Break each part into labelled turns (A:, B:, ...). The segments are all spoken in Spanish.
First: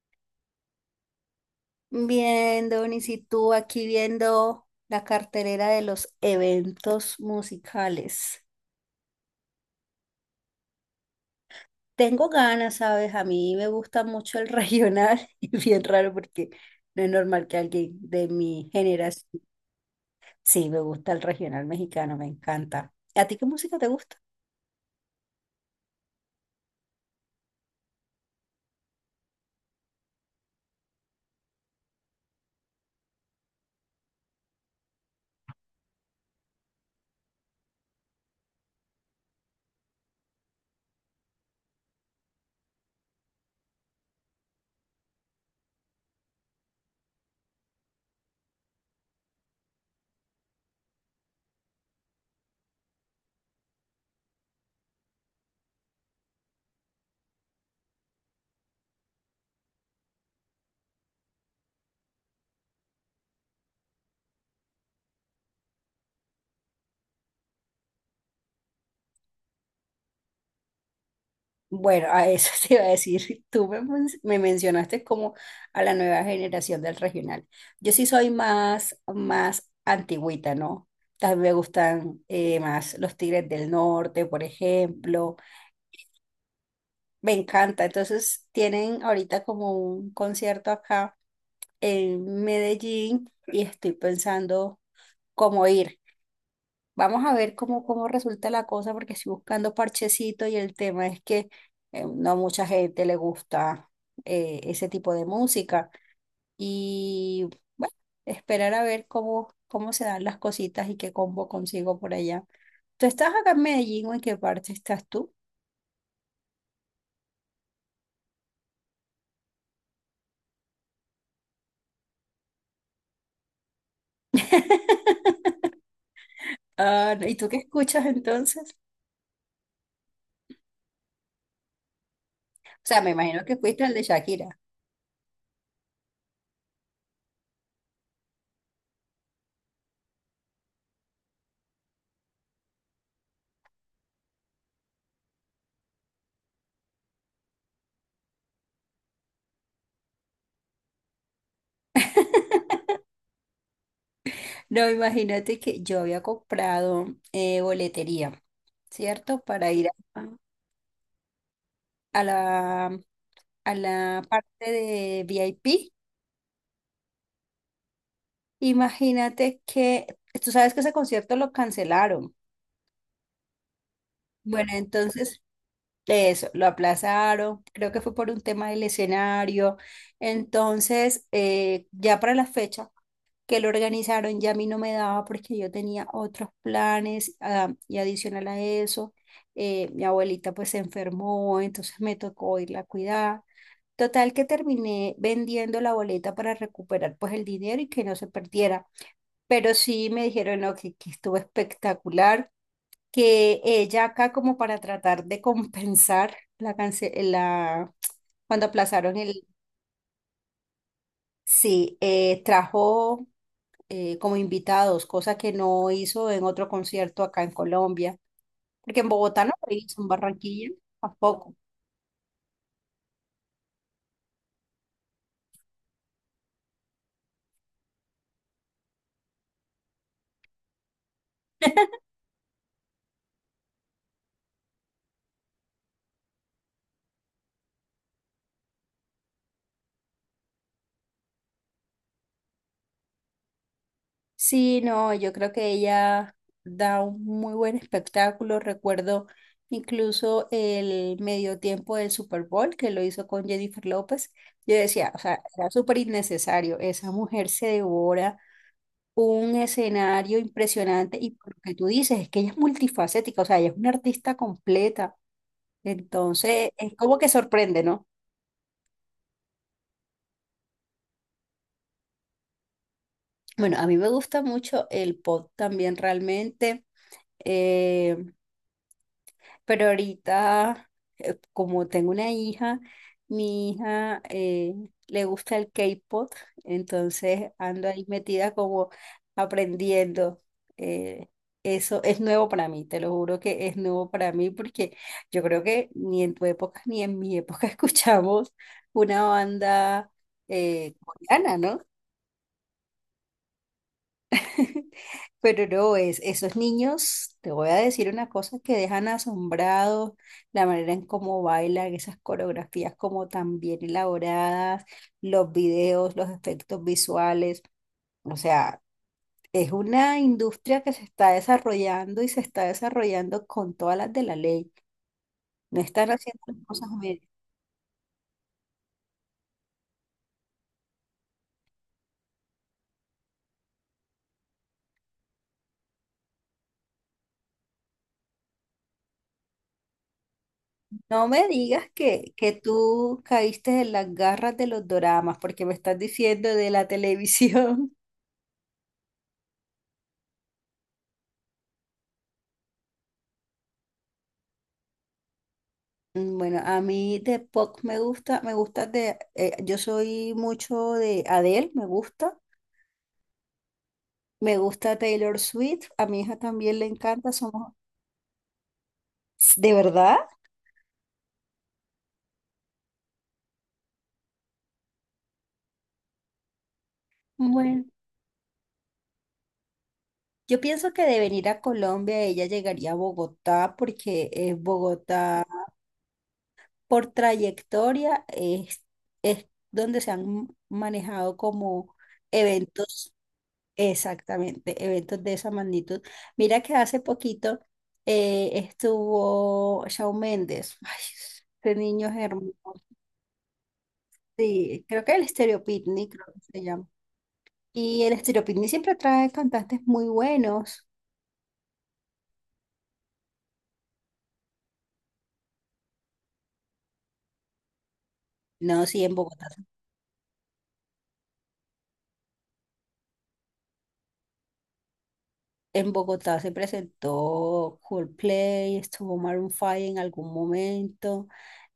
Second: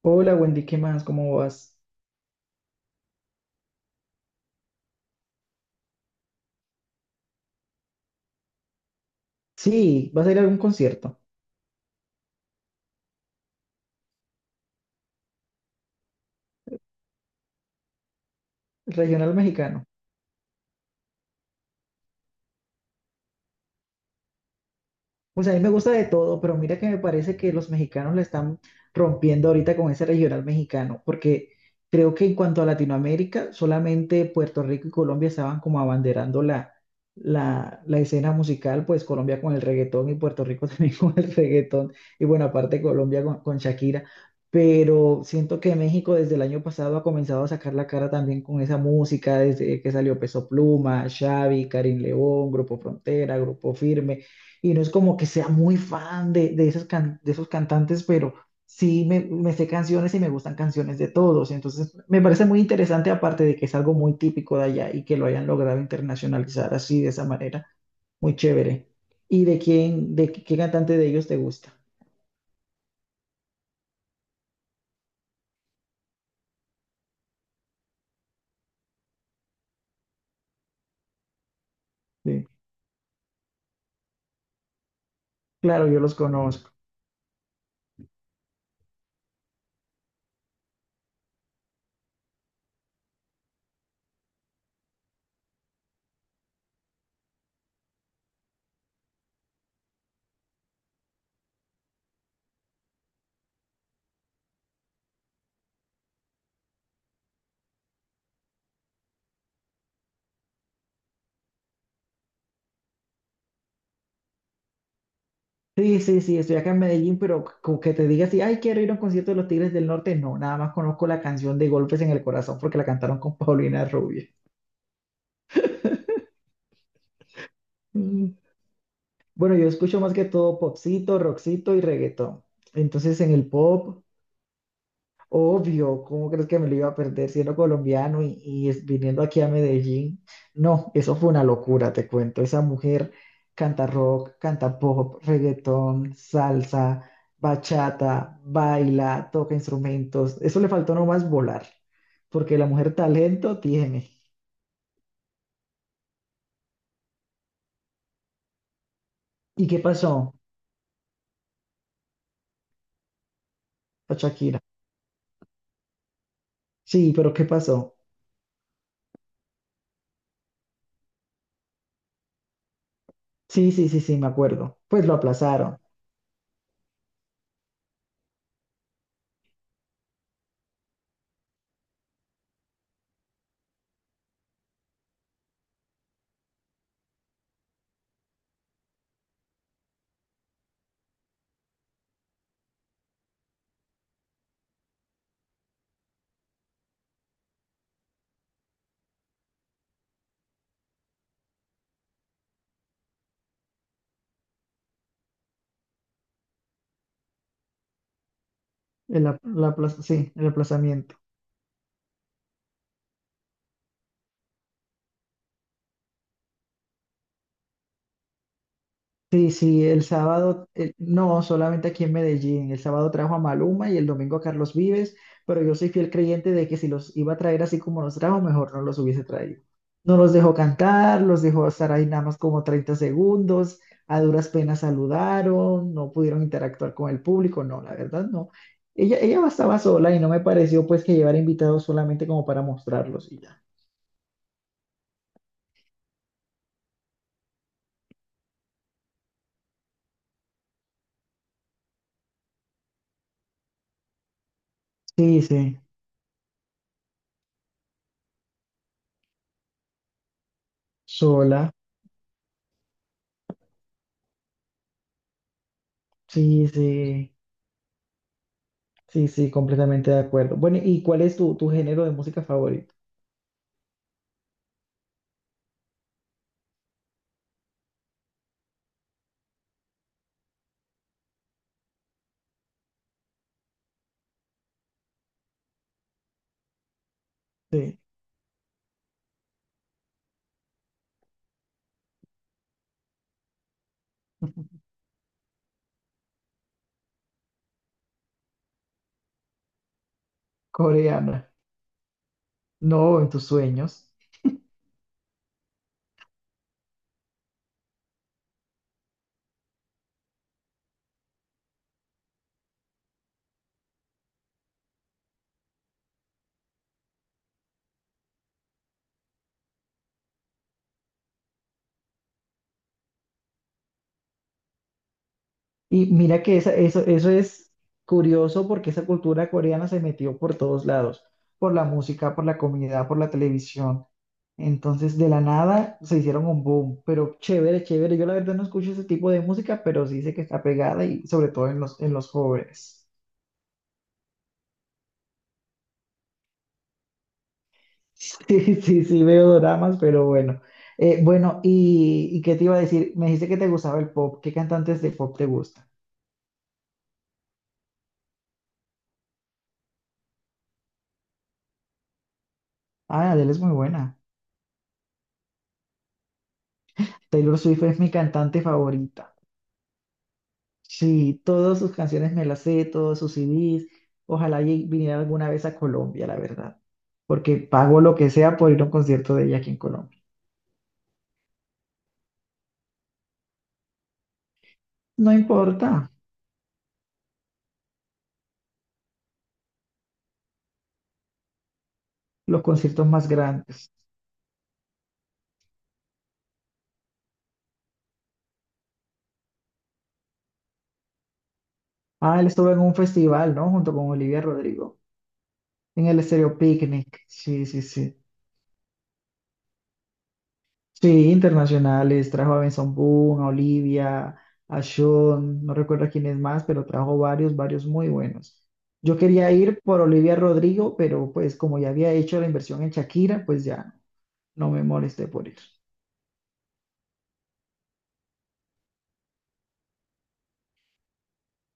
A: Hola Wendy, ¿qué más? ¿Cómo vas?
B: Bien, Donis, y tú aquí viendo la cartelera de los eventos musicales.
A: Sí, vas a ir a algún concierto
B: Tengo ganas, ¿sabes? A mí me gusta mucho el regional y bien raro porque no es normal que alguien de mi
A: regional
B: generación.
A: mexicano.
B: Sí, me gusta el regional mexicano, me encanta. ¿A ti qué música te gusta?
A: Pues a mí me gusta de todo, pero mira que me parece que los mexicanos la están rompiendo ahorita con ese regional mexicano, porque creo que en cuanto a Latinoamérica, solamente Puerto Rico y Colombia estaban como abanderando la escena musical, pues Colombia con el reggaetón y Puerto Rico también con el reggaetón, y bueno, aparte Colombia con Shakira, pero siento que México desde el año pasado ha comenzado a sacar la cara también con esa música, desde que salió Peso Pluma, Xavi, Karim León, Grupo Frontera, Grupo Firme y no es como que sea muy fan de esos cantantes, pero sí me sé canciones y me gustan canciones de todos. Entonces, me parece muy interesante, aparte de que es algo muy típico de allá y que lo hayan logrado internacionalizar así, de esa manera, muy chévere. ¿Y de quién, de qué cantante de ellos te gusta?
B: Bueno, a eso te iba a decir, me mencionaste como a la nueva generación del regional. Yo sí soy más antigüita, ¿no? También me gustan
A: Sí,
B: más los Tigres del Norte, por ejemplo.
A: claro, yo los conozco.
B: Me encanta. Entonces, tienen ahorita como un concierto acá en Medellín y estoy pensando cómo ir. Vamos a ver cómo resulta la cosa, porque estoy buscando parchecito y el tema es que no a mucha gente le gusta ese tipo de música. Y bueno, esperar a ver cómo se dan las cositas y qué combo consigo por allá. ¿Tú estás acá en Medellín o en qué parte estás tú?
A: Sí, sí, sí, estoy acá en Medellín, pero como que te diga así, ay, quiero ir a un concierto de los Tigres del Norte, no, nada más conozco la canción de Golpes en el Corazón porque la cantaron con Paulina Rubio.
B: Ah, no, ¿y tú qué escuchas entonces?
A: Bueno, yo escucho más que todo popcito, rockcito y reggaetón.
B: O sea, me
A: Entonces, en
B: imagino
A: el
B: que fuiste al de
A: pop,
B: Shakira.
A: obvio, ¿cómo crees que me lo iba a perder siendo colombiano y es- viniendo aquí a Medellín? No, eso fue una locura, te cuento. Esa mujer canta rock, canta pop, reggaetón, salsa, bachata, baila, toca instrumentos. Eso le faltó nomás volar, porque la mujer talento tiene.
B: No, imagínate que yo había comprado boletería, ¿cierto?
A: ¿Y
B: Para
A: qué
B: ir a,
A: pasó
B: a la a
A: a
B: la
A: Shakira?
B: parte de VIP.
A: Sí, pero ¿qué pasó?
B: Imagínate que, tú sabes que ese concierto lo cancelaron.
A: Sí, sí, sí, sí, me
B: Bueno,
A: acuerdo. Pues lo
B: entonces,
A: aplazaron.
B: de eso, lo aplazaron, creo que fue por un tema del escenario. Entonces, ya para la fecha que lo organizaron, ya a mí no me daba porque yo tenía otros planes, ah, y adicional a eso, mi abuelita pues se enfermó, entonces me tocó irla a cuidar. Total que terminé vendiendo la boleta para recuperar pues el dinero y que no se perdiera. Pero sí me dijeron no, que estuvo espectacular, que ella acá como para tratar de compensar la cance- la cuando aplazaron
A: El, ap-
B: el
A: la plaza- sí, el aplazamiento.
B: sí, trajo como invitados, cosa que no hizo en otro concierto acá en Colombia, porque en Bogotá
A: Sí,
B: no lo
A: sí,
B: hizo,
A: el
B: en
A: sábado,
B: Barranquilla
A: no,
B: tampoco.
A: solamente aquí en Medellín. El sábado trajo a Maluma y el domingo a Carlos Vives, pero yo soy fiel creyente de que si los iba a traer así como los trajo, mejor no los hubiese traído. No los dejó cantar, los dejó estar ahí nada más como 30 segundos, a duras penas saludaron, no pudieron interactuar con el público, no, la verdad no. Ella estaba sola y no me pareció pues que llevar invitados solamente como para mostrarlos y ya.
B: Sí, no, yo creo que ella da un muy buen espectáculo. Recuerdo incluso el medio tiempo del Super Bowl que lo hizo con Jennifer López. Yo decía, o sea,
A: Sí,
B: era
A: sí,
B: súper innecesario. Esa mujer se devora un escenario impresionante y por lo
A: sola,
B: que tú dices es que ella es multifacética, o sea, ella es una artista completa.
A: sí,
B: Entonces, es como que
A: sí.
B: sorprende, ¿no?
A: Sí, sí, completamente de acuerdo. Bueno, ¿y cuál es tu, género de música favorito?
B: Bueno, a mí me gusta mucho el pop también realmente. eh, Pero ahorita, como tengo una hija, mi hija le gusta el K-pop, entonces ando
A: Sí,
B: ahí metida como aprendiendo. eh, Eso es nuevo para mí, te lo juro que es nuevo para mí porque yo creo que ni en tu época ni en mi época escuchamos una banda
A: coreana.
B: coreana, ¿no?
A: No, en tus sueños.
B: Pero no, es, esos niños, te voy a decir una cosa que dejan asombrados, la manera en cómo bailan, esas coreografías como tan bien elaboradas, los videos, los efectos visuales. O sea, es una industria que se está desarrollando y se está desarrollando con todas las de la ley. No
A: Y
B: están haciendo
A: mira que
B: las
A: esa-
B: cosas a.
A: eso, eso es curioso porque esa cultura coreana se metió por todos lados, por la música, por la comida, por la televisión. Entonces, de la nada se hicieron un boom, pero chévere, chévere. Yo la verdad no escucho ese tipo de música, pero sí sé que está pegada y
B: No me
A: sobre todo en
B: digas
A: los, en los
B: que
A: jóvenes.
B: tú caíste en las garras de los doramas, porque me estás diciendo de la televisión.
A: Sí, sí, sí, veo dramas, pero bueno. Bueno, ¿y qué te iba a decir? Me dijiste que te gustaba el pop. ¿Qué cantantes de pop te gustan?
B: Mm, bueno, a mí de pop me gusta de, yo soy mucho de Adele,
A: Ah, Adele es muy buena.
B: me gusta Taylor Swift, a mi hija también le encanta,
A: Taylor
B: somos,
A: Swift es mi cantante favorita.
B: ¿de verdad?
A: Sí, todas sus canciones me las sé, todos sus CDs. Ojalá y viniera alguna vez a Colombia, la verdad. Porque
B: Bueno,
A: pago lo que sea por ir a un concierto de ella aquí en Colombia.
B: yo pienso que de venir a Colombia ella llegaría a Bogotá porque
A: No
B: Bogotá
A: importa,
B: por trayectoria es donde se han manejado como
A: los conciertos
B: eventos.
A: más grandes.
B: Exactamente, eventos de esa magnitud. Mira que hace poquito estuvo Shawn Mendes. Ay, este niño es
A: Ah, él
B: hermoso.
A: estuvo en un festival, ¿no? Junto con Olivia
B: Sí,
A: Rodrigo,
B: creo que el Stereo
A: en
B: Picnic,
A: el
B: creo que
A: Estéreo
B: se llama.
A: Picnic. Sí, sí,
B: Y
A: sí.
B: el Stereo Picnic siempre trae cantantes muy buenos.
A: Sí, internacionales, trajo a Benson Boone, a Olivia, a Sean, no recuerdo quién es más, pero trajo varios, varios muy buenos.
B: No, sí, en
A: Yo
B: Bogotá.
A: quería ir por Olivia Rodrigo, pero pues como ya había hecho la inversión en Shakira, pues ya no me molesté por ir.
B: En Bogotá se presentó Coldplay, estuvo Maroon 5 en algún momento.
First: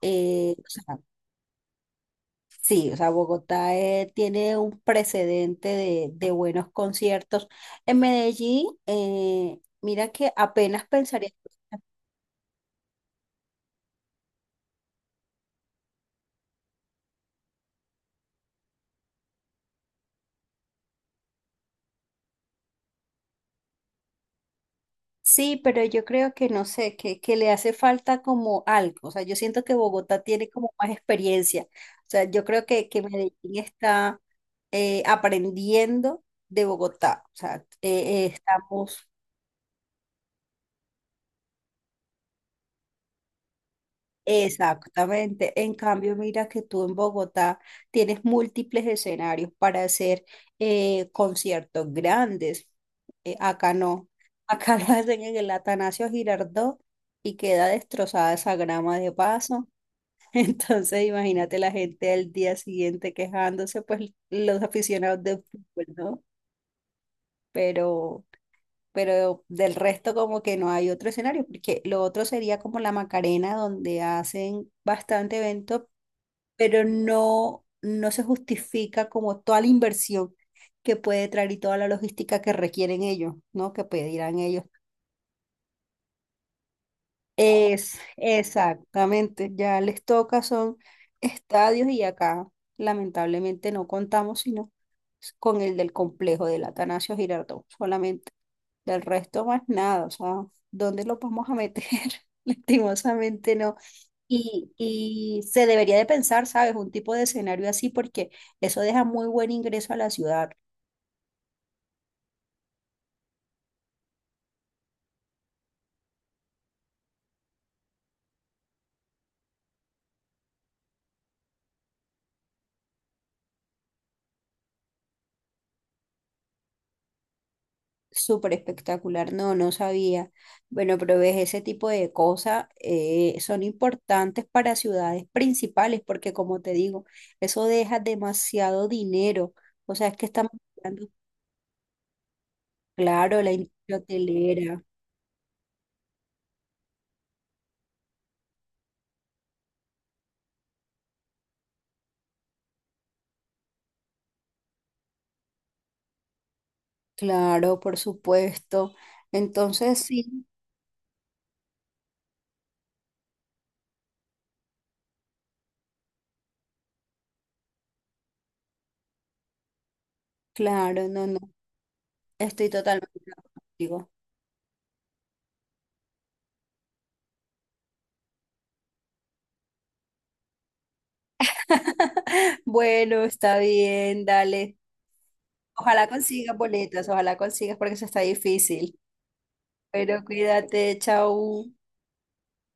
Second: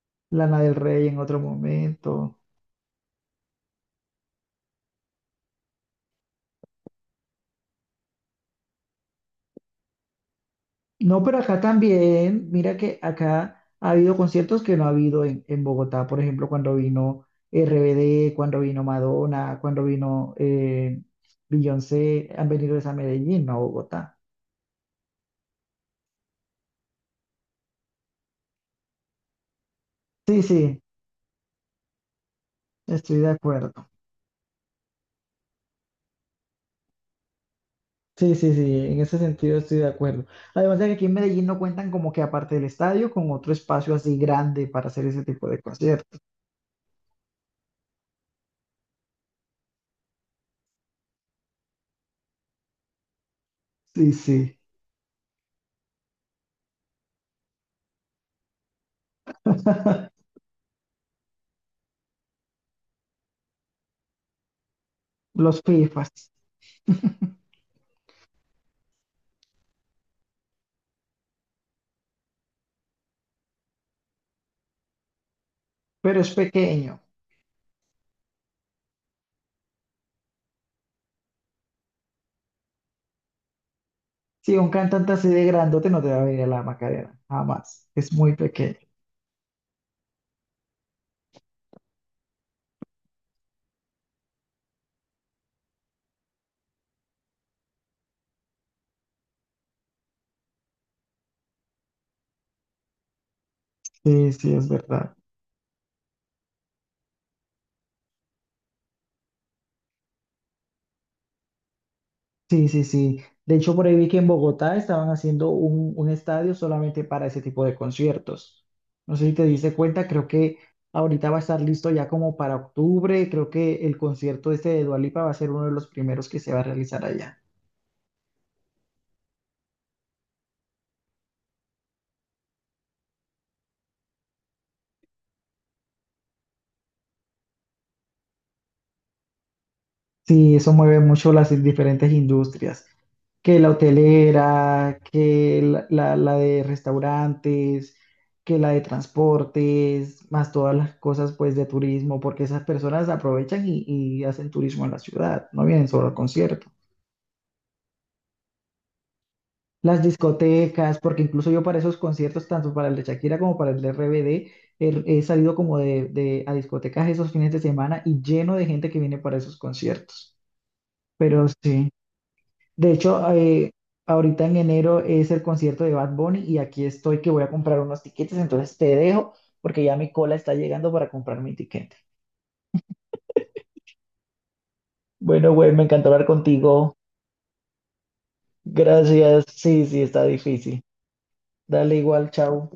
B: Eh,
A: Lana del Rey en otro momento.
B: Sí, o sea, Bogotá tiene un precedente de buenos conciertos. En Medellín, mira que apenas
A: No,
B: pensaría,
A: pero acá también, mira que acá ha habido conciertos que no ha habido en Bogotá, por ejemplo, cuando vino RBD, cuando vino Madonna, cuando vino Beyoncé, han venido es a Medellín, no a Bogotá.
B: sí, pero yo creo que no sé, que le hace falta como algo. O sea, yo siento que Bogotá
A: Sí,
B: tiene como
A: sí,
B: más experiencia. O sea, yo creo que
A: estoy de
B: Medellín
A: acuerdo.
B: está aprendiendo de Bogotá. O sea,
A: Sí, sí, sí, en
B: estamos.
A: ese sentido estoy de acuerdo. Además de que aquí en Medellín no cuentan como que aparte del estadio, con otro espacio así grande para hacer ese tipo
B: Exactamente.
A: de
B: En cambio,
A: conciertos.
B: mira que tú en Bogotá tienes múltiples escenarios para hacer conciertos grandes. Acá no.
A: Sí, sí,
B: Acá lo hacen en el Atanasio Girardot y queda destrozada esa grama de paso. Entonces, imagínate la gente al día siguiente quejándose, pues los aficionados de
A: los
B: fútbol, ¿no?
A: FIFAs,
B: Pero, pero del resto como que no hay otro escenario, porque lo otro sería como la Macarena, donde hacen bastante evento,
A: pero es
B: pero
A: pequeño.
B: no, no se justifica como toda la inversión que puede traer y toda la logística que requieren ellos, ¿no? Que pedirán
A: Sí,
B: ellos.
A: un cantante así de grandote no te va a venir a la Macarena, jamás.
B: Es
A: Es muy pequeño.
B: exactamente, ya les toca, son estadios y acá lamentablemente no contamos sino con el del complejo del Atanasio Girardot, solamente. Del resto más nada, o sea, ¿dónde lo vamos a meter? Lastimosamente no.
A: Sí, sí, es verdad.
B: Y se debería de pensar, ¿sabes? Un tipo de escenario así porque eso deja muy buen ingreso a la ciudad.
A: Sí, sí, sí. De hecho, por ahí vi que en Bogotá estaban haciendo un, estadio solamente para ese tipo de conciertos. No sé si te diste cuenta, creo que ahorita va a estar listo ya como para octubre. Creo que el concierto este de Dua Lipa va a ser uno de los primeros que se va a realizar allá.
B: Súper espectacular, no, no sabía. Bueno, pero ves, ese tipo de cosas son importantes para ciudades principales porque como te digo, eso deja demasiado dinero. O sea, es que estamos
A: Sí, eso mueve
B: hablando,
A: mucho las diferentes industrias,
B: claro, la
A: que la
B: industria hotelera.
A: hotelera, que la de restaurantes, que la de transportes, más todas las cosas pues de turismo, porque esas personas aprovechan y hacen turismo en la ciudad, no vienen solo al concierto.
B: Claro, por supuesto. Entonces,
A: Las
B: sí,
A: discotecas, porque incluso yo para esos conciertos, tanto para el de Shakira como para el de RBD, he salido como a discotecas esos fines de semana y lleno de gente que viene para esos conciertos.
B: claro, no, no,
A: Pero sí.
B: estoy
A: De
B: totalmente
A: hecho,
B: de acuerdo contigo.
A: ahorita en enero es el concierto de Bad Bunny y aquí estoy que voy a comprar unos tiquetes, entonces te dejo porque ya mi cola está llegando para comprar mi tiquete.
B: Bueno, está bien, dale.
A: Bueno, güey, me
B: Ojalá
A: encantó hablar
B: consigas
A: contigo.
B: boletas, ojalá consigas porque eso está difícil.
A: Gracias. Sí, sí,
B: Pero
A: está difícil.
B: cuídate, chao.
A: Dale igual, chao.